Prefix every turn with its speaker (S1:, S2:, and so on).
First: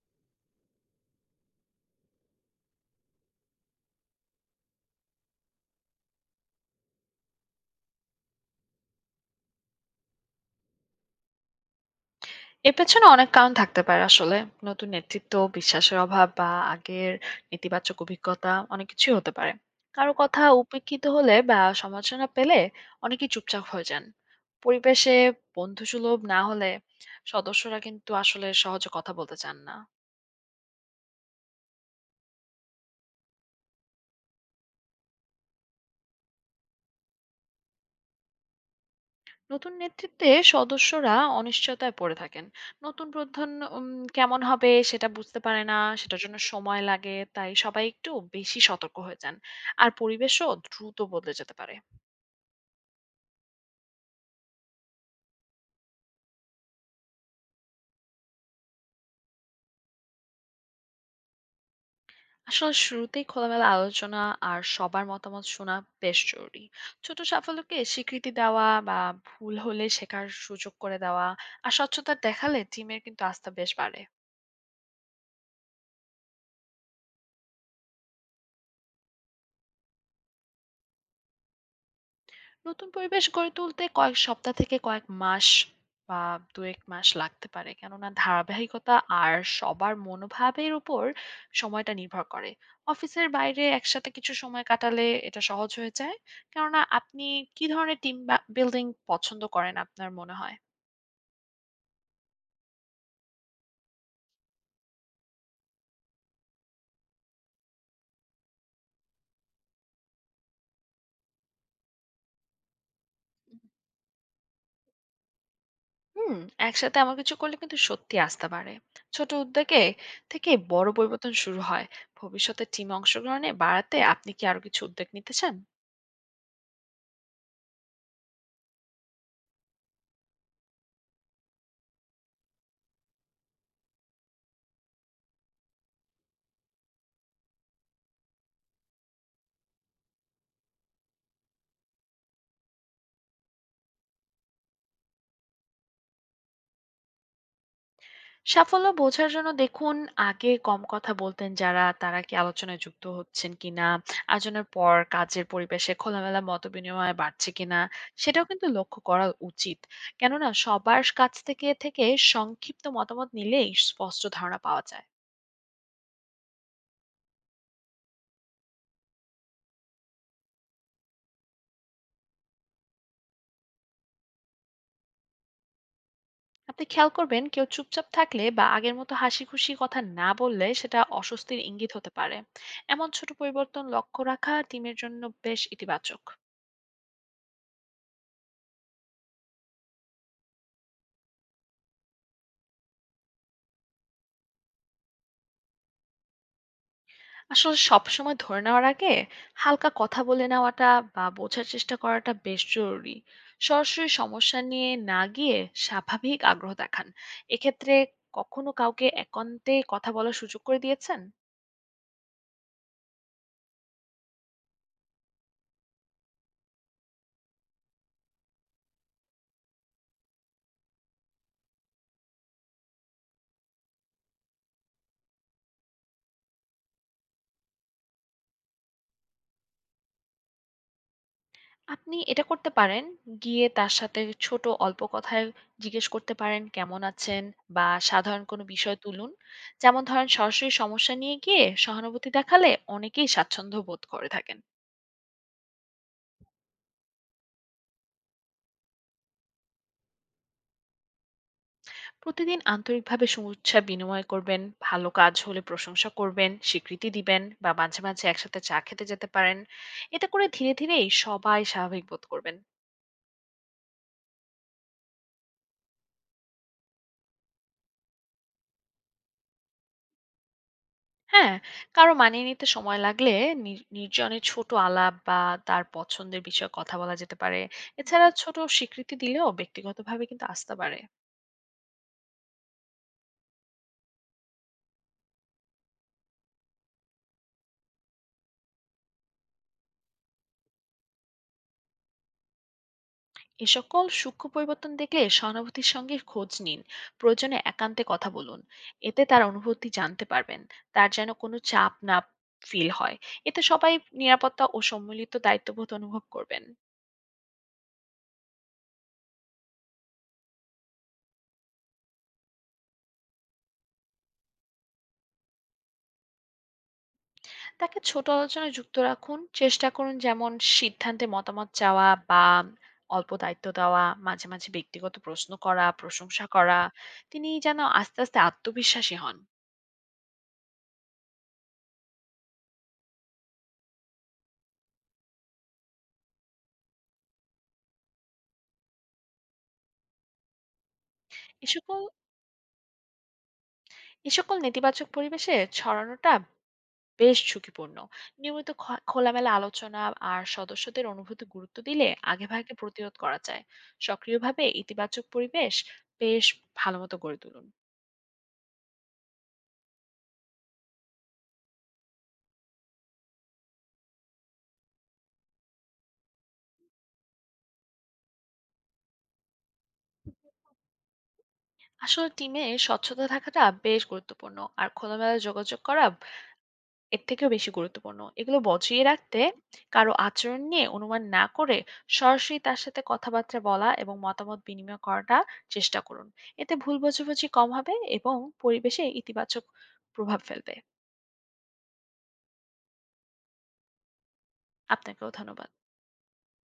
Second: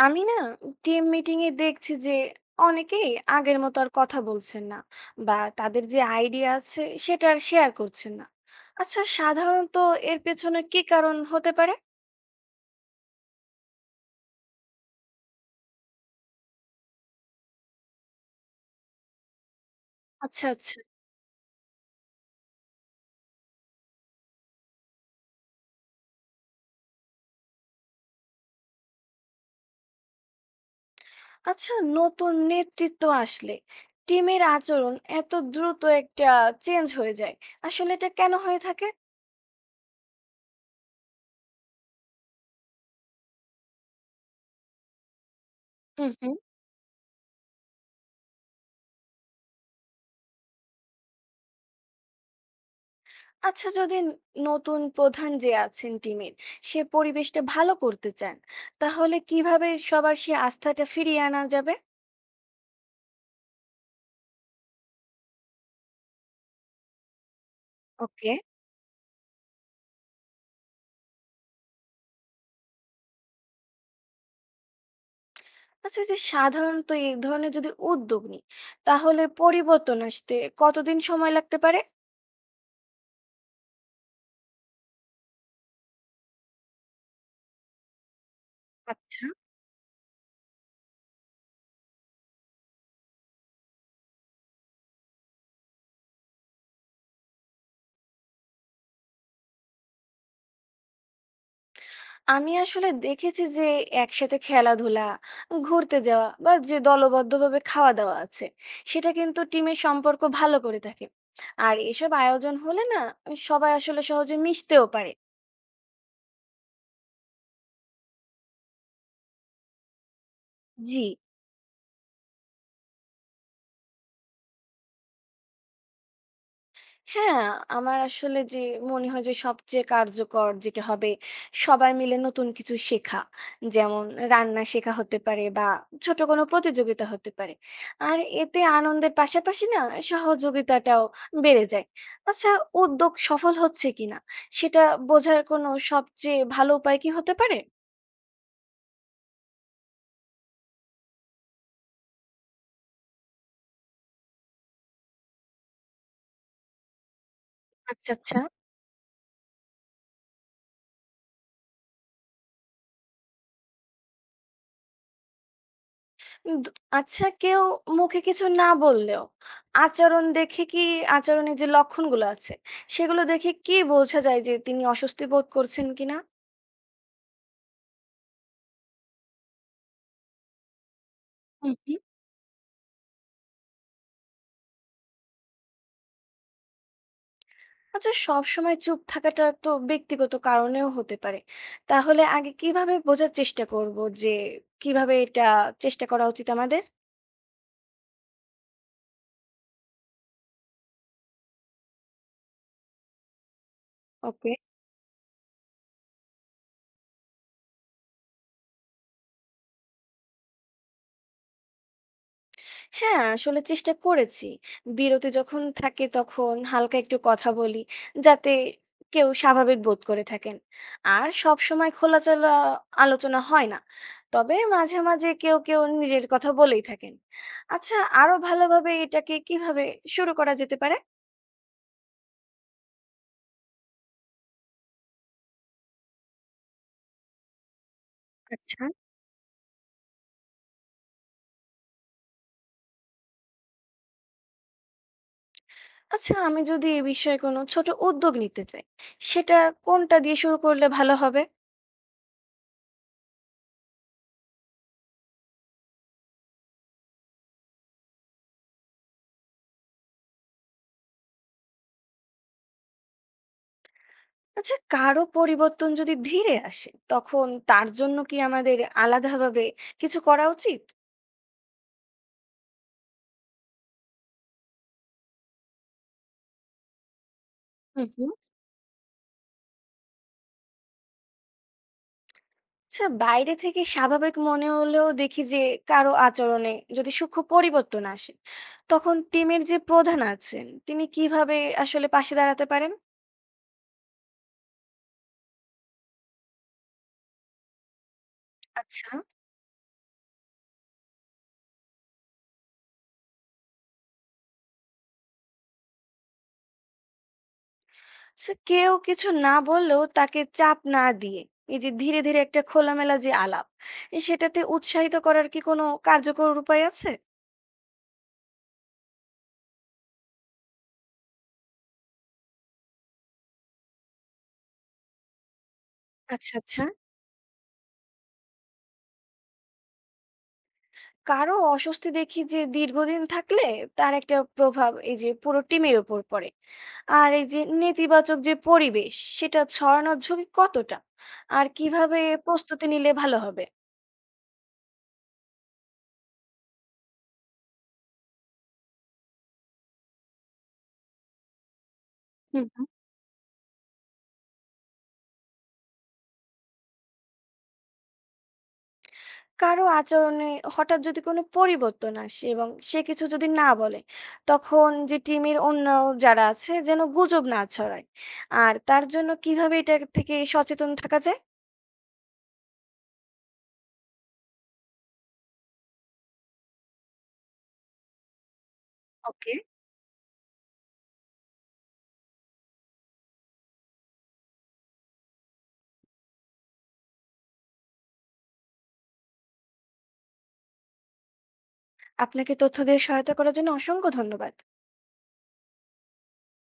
S1: আমি না, team meeting এ দেখছি যে অনেকেই আগের মতো আর কথা বলছেন না, বা তাদের যে আইডিয়া আছে সেটা আর শেয়ার করছেন না। আচ্ছা, সাধারণত এর পেছনে কি কারণ হতে পারে?
S2: এর পেছনে অনেক কারণ থাকতে পারে আসলে। নতুন নেতৃত্ব, বিশ্বাসের অভাব বা আগের নেতিবাচক অভিজ্ঞতা অনেক কিছুই হতে পারে। কারো কথা
S1: আচ্ছা, আচ্ছা,
S2: উপেক্ষিত হলে বা সমালোচনা পেলে অনেকেই চুপচাপ হয়ে যান। পরিবেশে বন্ধুসুলভ না হলে সদস্যরা কিন্তু আসলে সহজে কথা বলতে চান না।
S1: আচ্ছা, নতুন নেতৃত্ব আসলে টিমের আচরণ এত দ্রুত একটা চেঞ্জ হয়ে যায়, আসলে এটা কেন হয়ে থাকে?
S2: নতুন নেতৃত্বে সদস্যরা অনিশ্চয়তায় পড়ে থাকেন। নতুন প্রধান উম, কেমন হবে সেটা বুঝতে পারে না,
S1: হুম,
S2: সেটার
S1: হুম।
S2: জন্য সময় লাগে। তাই সবাই একটু বেশি সতর্ক হয়ে যান। আর পরিবেশও দ্রুত বদলে যেতে পারে।
S1: আচ্ছা, নতুন প্রধান যে আছেন টিমের, সে পরিবেশটা ভালো করতে চান, তাহলে কিভাবে সবার সে আস্থাটা ফিরিয়ে আনা যাবে?
S2: আসলে শুরুতেই খোলামেলা আলোচনা আর সবার মতামত শোনা বেশ জরুরি। ছোট সাফল্যকে স্বীকৃতি
S1: ওকে।
S2: দেওয়া বা ভুল হলে শেখার সুযোগ করে দেওয়া আর স্বচ্ছতা দেখালে টিমের কিন্তু আস্থা বেশ বাড়ে।
S1: আচ্ছা, এই যে সাধারণত এই ধরনের যদি উদ্যোগ নিই, তাহলে পরিবর্তন আসতে কতদিন সময় লাগতে পারে?
S2: নতুন পরিবেশ গড়ে তুলতে কয়েক সপ্তাহ থেকে কয়েক মাস বা দু এক মাস লাগতে পারে, কেননা ধারাবাহিকতা
S1: আচ্ছা।
S2: আর সবার মনোভাবের উপর সময়টা নির্ভর করে। অফিসের বাইরে একসাথে কিছু সময় কাটালে এটা সহজ হয়ে যায়। কেননা আপনি কি ধরনের টিম বিল্ডিং পছন্দ করেন আপনার মনে হয়?
S1: আমি আসলে দেখেছি যে একসাথে খেলাধুলা, ঘুরতে যাওয়া বা যে দলবদ্ধভাবে খাওয়া দাওয়া আছে, সেটা কিন্তু টিমের সম্পর্ক ভালো করে থাকে। আর এসব আয়োজন হলে না, সবাই আসলে সহজে মিশতেও পারে।
S2: হুম, একসাথে এমন কিছু করলে কিন্তু সত্যি আস্থা বাড়ে। ছোট উদ্যোগে থেকে বড়
S1: জি।
S2: পরিবর্তন শুরু হয়। ভবিষ্যতে টিম অংশগ্রহণে বাড়াতে আপনি কি আরো কিছু উদ্যোগ নিতে চান?
S1: হ্যাঁ, আমার আসলে যে মনে হয় যে সবচেয়ে কার্যকর যেটা হবে সবাই মিলে নতুন কিছু শেখা। যেমন রান্না শেখা হতে পারে বা ছোট কোনো প্রতিযোগিতা হতে পারে। আর এতে আনন্দের পাশাপাশি না সহযোগিতাটাও বেড়ে যায়। আচ্ছা, উদ্যোগ সফল হচ্ছে কিনা সেটা বোঝার কোনো সবচেয়ে ভালো উপায় কি হতে পারে?
S2: সাফল্য বোঝার জন্য দেখুন আগে কম কথা বলতেন যারা তারা কি আলোচনায় যুক্ত হচ্ছেন কিনা, আলোচনার পর কাজের পরিবেশে খোলামেলা মত বিনিময় বাড়ছে কিনা
S1: আচ্ছা, আচ্ছা।
S2: সেটাও কিন্তু লক্ষ্য করা উচিত। কেননা সবার কাছ থেকে থেকে সংক্ষিপ্ত মতামত নিলেই স্পষ্ট ধারণা পাওয়া যায়।
S1: দু আচ্ছা, কেউ মুখে কিছু না বললেও আচরণ দেখে কি, আচরণের যে লক্ষণগুলো আছে সেগুলো দেখে কি বোঝা যায় যে তিনি অস্বস্তি বোধ করছেন কিনা?
S2: আপনি খেয়াল করবেন, কেউ চুপচাপ থাকলে বা আগের মতো হাসি খুশি কথা না বললে সেটা অস্বস্তির
S1: হু,
S2: ইঙ্গিত
S1: হু।
S2: হতে পারে। এমন ছোট পরিবর্তন লক্ষ্য রাখা টিমের জন্য বেশ ইতিবাচক।
S1: আচ্ছা, সবসময় চুপ থাকাটা তো ব্যক্তিগত কারণেও হতে পারে। তাহলে আগে কিভাবে বোঝার চেষ্টা করব, যে কিভাবে এটা চেষ্টা করা উচিত আমাদের?
S2: আসলে সবসময় ধরে নেওয়ার আগে হালকা কথা বলে নেওয়াটা বা বোঝার চেষ্টা করাটা বেশ জরুরি। সরাসরি
S1: ওকে।
S2: সমস্যা নিয়ে না গিয়ে স্বাভাবিক আগ্রহ দেখান। এক্ষেত্রে কখনো কাউকে একান্তে কথা বলার সুযোগ করে দিয়েছেন?
S1: হ্যাঁ, আসলে চেষ্টা করেছি। বিরতি যখন থাকে তখন হালকা একটু কথা বলি, যাতে কেউ স্বাভাবিক বোধ করে থাকেন। আর সবসময় খোলাচলা আলোচনা হয় না। তবে মাঝে, মাঝে কেউ, কেউ নিজের কথা বলেই থাকেন। আচ্ছা, আরো ভালোভাবে এটাকে কিভাবে শুরু করা যেতে পারে?
S2: আপনি এটা করতে পারেন, গিয়ে তার সাথে ছোট অল্প কথায় জিজ্ঞেস করতে পারেন, "কেমন আছেন?" বা সাধারণ কোনো
S1: আচ্ছা।
S2: বিষয় তুলুন। যেমন ধরেন, সরাসরি সমস্যা নিয়ে গিয়ে সহানুভূতি দেখালে অনেকেই স্বাচ্ছন্দ্য বোধ করে থাকেন।
S1: আচ্ছা, আমি যদি এ বিষয়ে কোনো ছোট উদ্যোগ নিতে চাই, সেটা কোনটা দিয়ে শুরু করলে ভালো হবে?
S2: প্রতিদিন আন্তরিকভাবে শুভেচ্ছা বিনিময় করবেন, ভালো কাজ হলে প্রশংসা করবেন, স্বীকৃতি দিবেন বা মাঝে, মাঝে একসাথে চা খেতে যেতে পারেন। এতে করে ধীরে, ধীরেই সবাই স্বাভাবিক বোধ করবেন।
S1: আচ্ছা, কারো পরিবর্তন যদি ধীরে আসে তখন তার জন্য কি আমাদের আলাদাভাবে কিছু করা উচিত?
S2: হ্যাঁ, কারো মানিয়ে নিতে সময় লাগলে নির্জনে ছোট আলাপ বা তার পছন্দের বিষয়ে কথা বলা যেতে পারে।
S1: হুম,
S2: এছাড়া
S1: হুম।
S2: ছোট স্বীকৃতি দিলেও ব্যক্তিগতভাবে কিন্তু আস্থা বাড়ে।
S1: আচ্ছা, বাইরে থেকে স্বাভাবিক মনে হলেও দেখি যে কারো আচরণে যদি সূক্ষ্ম পরিবর্তন আসে, তখন টিমের যে প্রধান আছেন তিনি কিভাবে আসলে পাশে দাঁড়াতে পারেন?
S2: এ সকল সূক্ষ্ম পরিবর্তন দেখলে সহানুভূতির সঙ্গে খোঁজ নিন। প্রয়োজনে একান্তে কথা বলুন।
S1: আচ্ছা।
S2: এতে তার অনুভূতি জানতে পারবেন। তার যেন কোনো চাপ না ফিল হয়। এতে সবাই নিরাপত্তা ও সম্মিলিত দায়িত্ববোধ অনুভব করবেন।
S1: আচ্ছা, কেউ কিছু না বললেও তাকে চাপ না দিয়ে এই যে ধীরে ধীরে একটা খোলামেলা যে আলাপ, এ সেটাতে উৎসাহিত করার কি কোনো কার্যকর উপায় আছে?
S2: তাকে ছোট আলোচনায় যুক্ত রাখুন। চেষ্টা করুন, যেমন সিদ্ধান্তে মতামত চাওয়া বা অল্প দায়িত্ব দেওয়া, মাঝে, মাঝে ব্যক্তিগত প্রশ্ন করা, প্রশংসা
S1: আচ্ছা,
S2: করা।
S1: আচ্ছা।
S2: তিনি যেন আস্তে, আস্তে আত্মবিশ্বাসী হন।
S1: কারো অস্বস্তি দেখি যে দীর্ঘদিন থাকলে, তার একটা প্রভাব এই যে পুরো টিমের উপর পড়ে, আর এই যে নেতিবাচক যে পরিবেশ সেটা ছড়ানোর ঝুঁকি কতটা,
S2: এ
S1: আর
S2: সকল
S1: কিভাবে প্রস্তুতি নিলে ভালো হবে?
S2: এ সকল নেতিবাচক পরিবেশে ছড়ানোটা বেশ ঝুঁকিপূর্ণ। নিয়মিত খোলামেলা আলোচনা আর সদস্যদের অনুভূতি গুরুত্ব দিলে
S1: হুম,
S2: আগেভাগে
S1: হুম।
S2: প্রতিরোধ করা যায়। সক্রিয়ভাবে ইতিবাচক পরিবেশ বেশ ভালোমতো গড়ে তুলুন।
S1: কারো আচরণে হঠাৎ যদি কোনো পরিবর্তন আসে এবং সে কিছু যদি না বলে, তখন যে টিমের অন্য যারা আছে যেন গুজব না ছড়ায়, আর তার জন্য কিভাবে এটা থেকে সচেতন থাকা যায়?
S2: আসলে টিমে স্বচ্ছতা থাকাটা বেশ গুরুত্বপূর্ণ, আর খোলামেলা যোগাযোগ করা এর থেকেও বেশি গুরুত্বপূর্ণ এগুলো বজিয়ে রাখতে।
S1: ওকে।
S2: কারো আচরণ নিয়ে অনুমান না করে সরাসরি তার সাথে কথাবার্তা বলা এবং মতামত বিনিময় করাটা চেষ্টা করুন। এতে ভুল বোঝাবুঝি কম হবে এবং পরিবেশে ইতিবাচক প্রভাব ফেলবে।
S1: আপনাকে তথ্য দিয়ে সহায়তা করার জন্য অসংখ্য ধন্যবাদ।
S2: আপনাকেও ধন্যবাদ।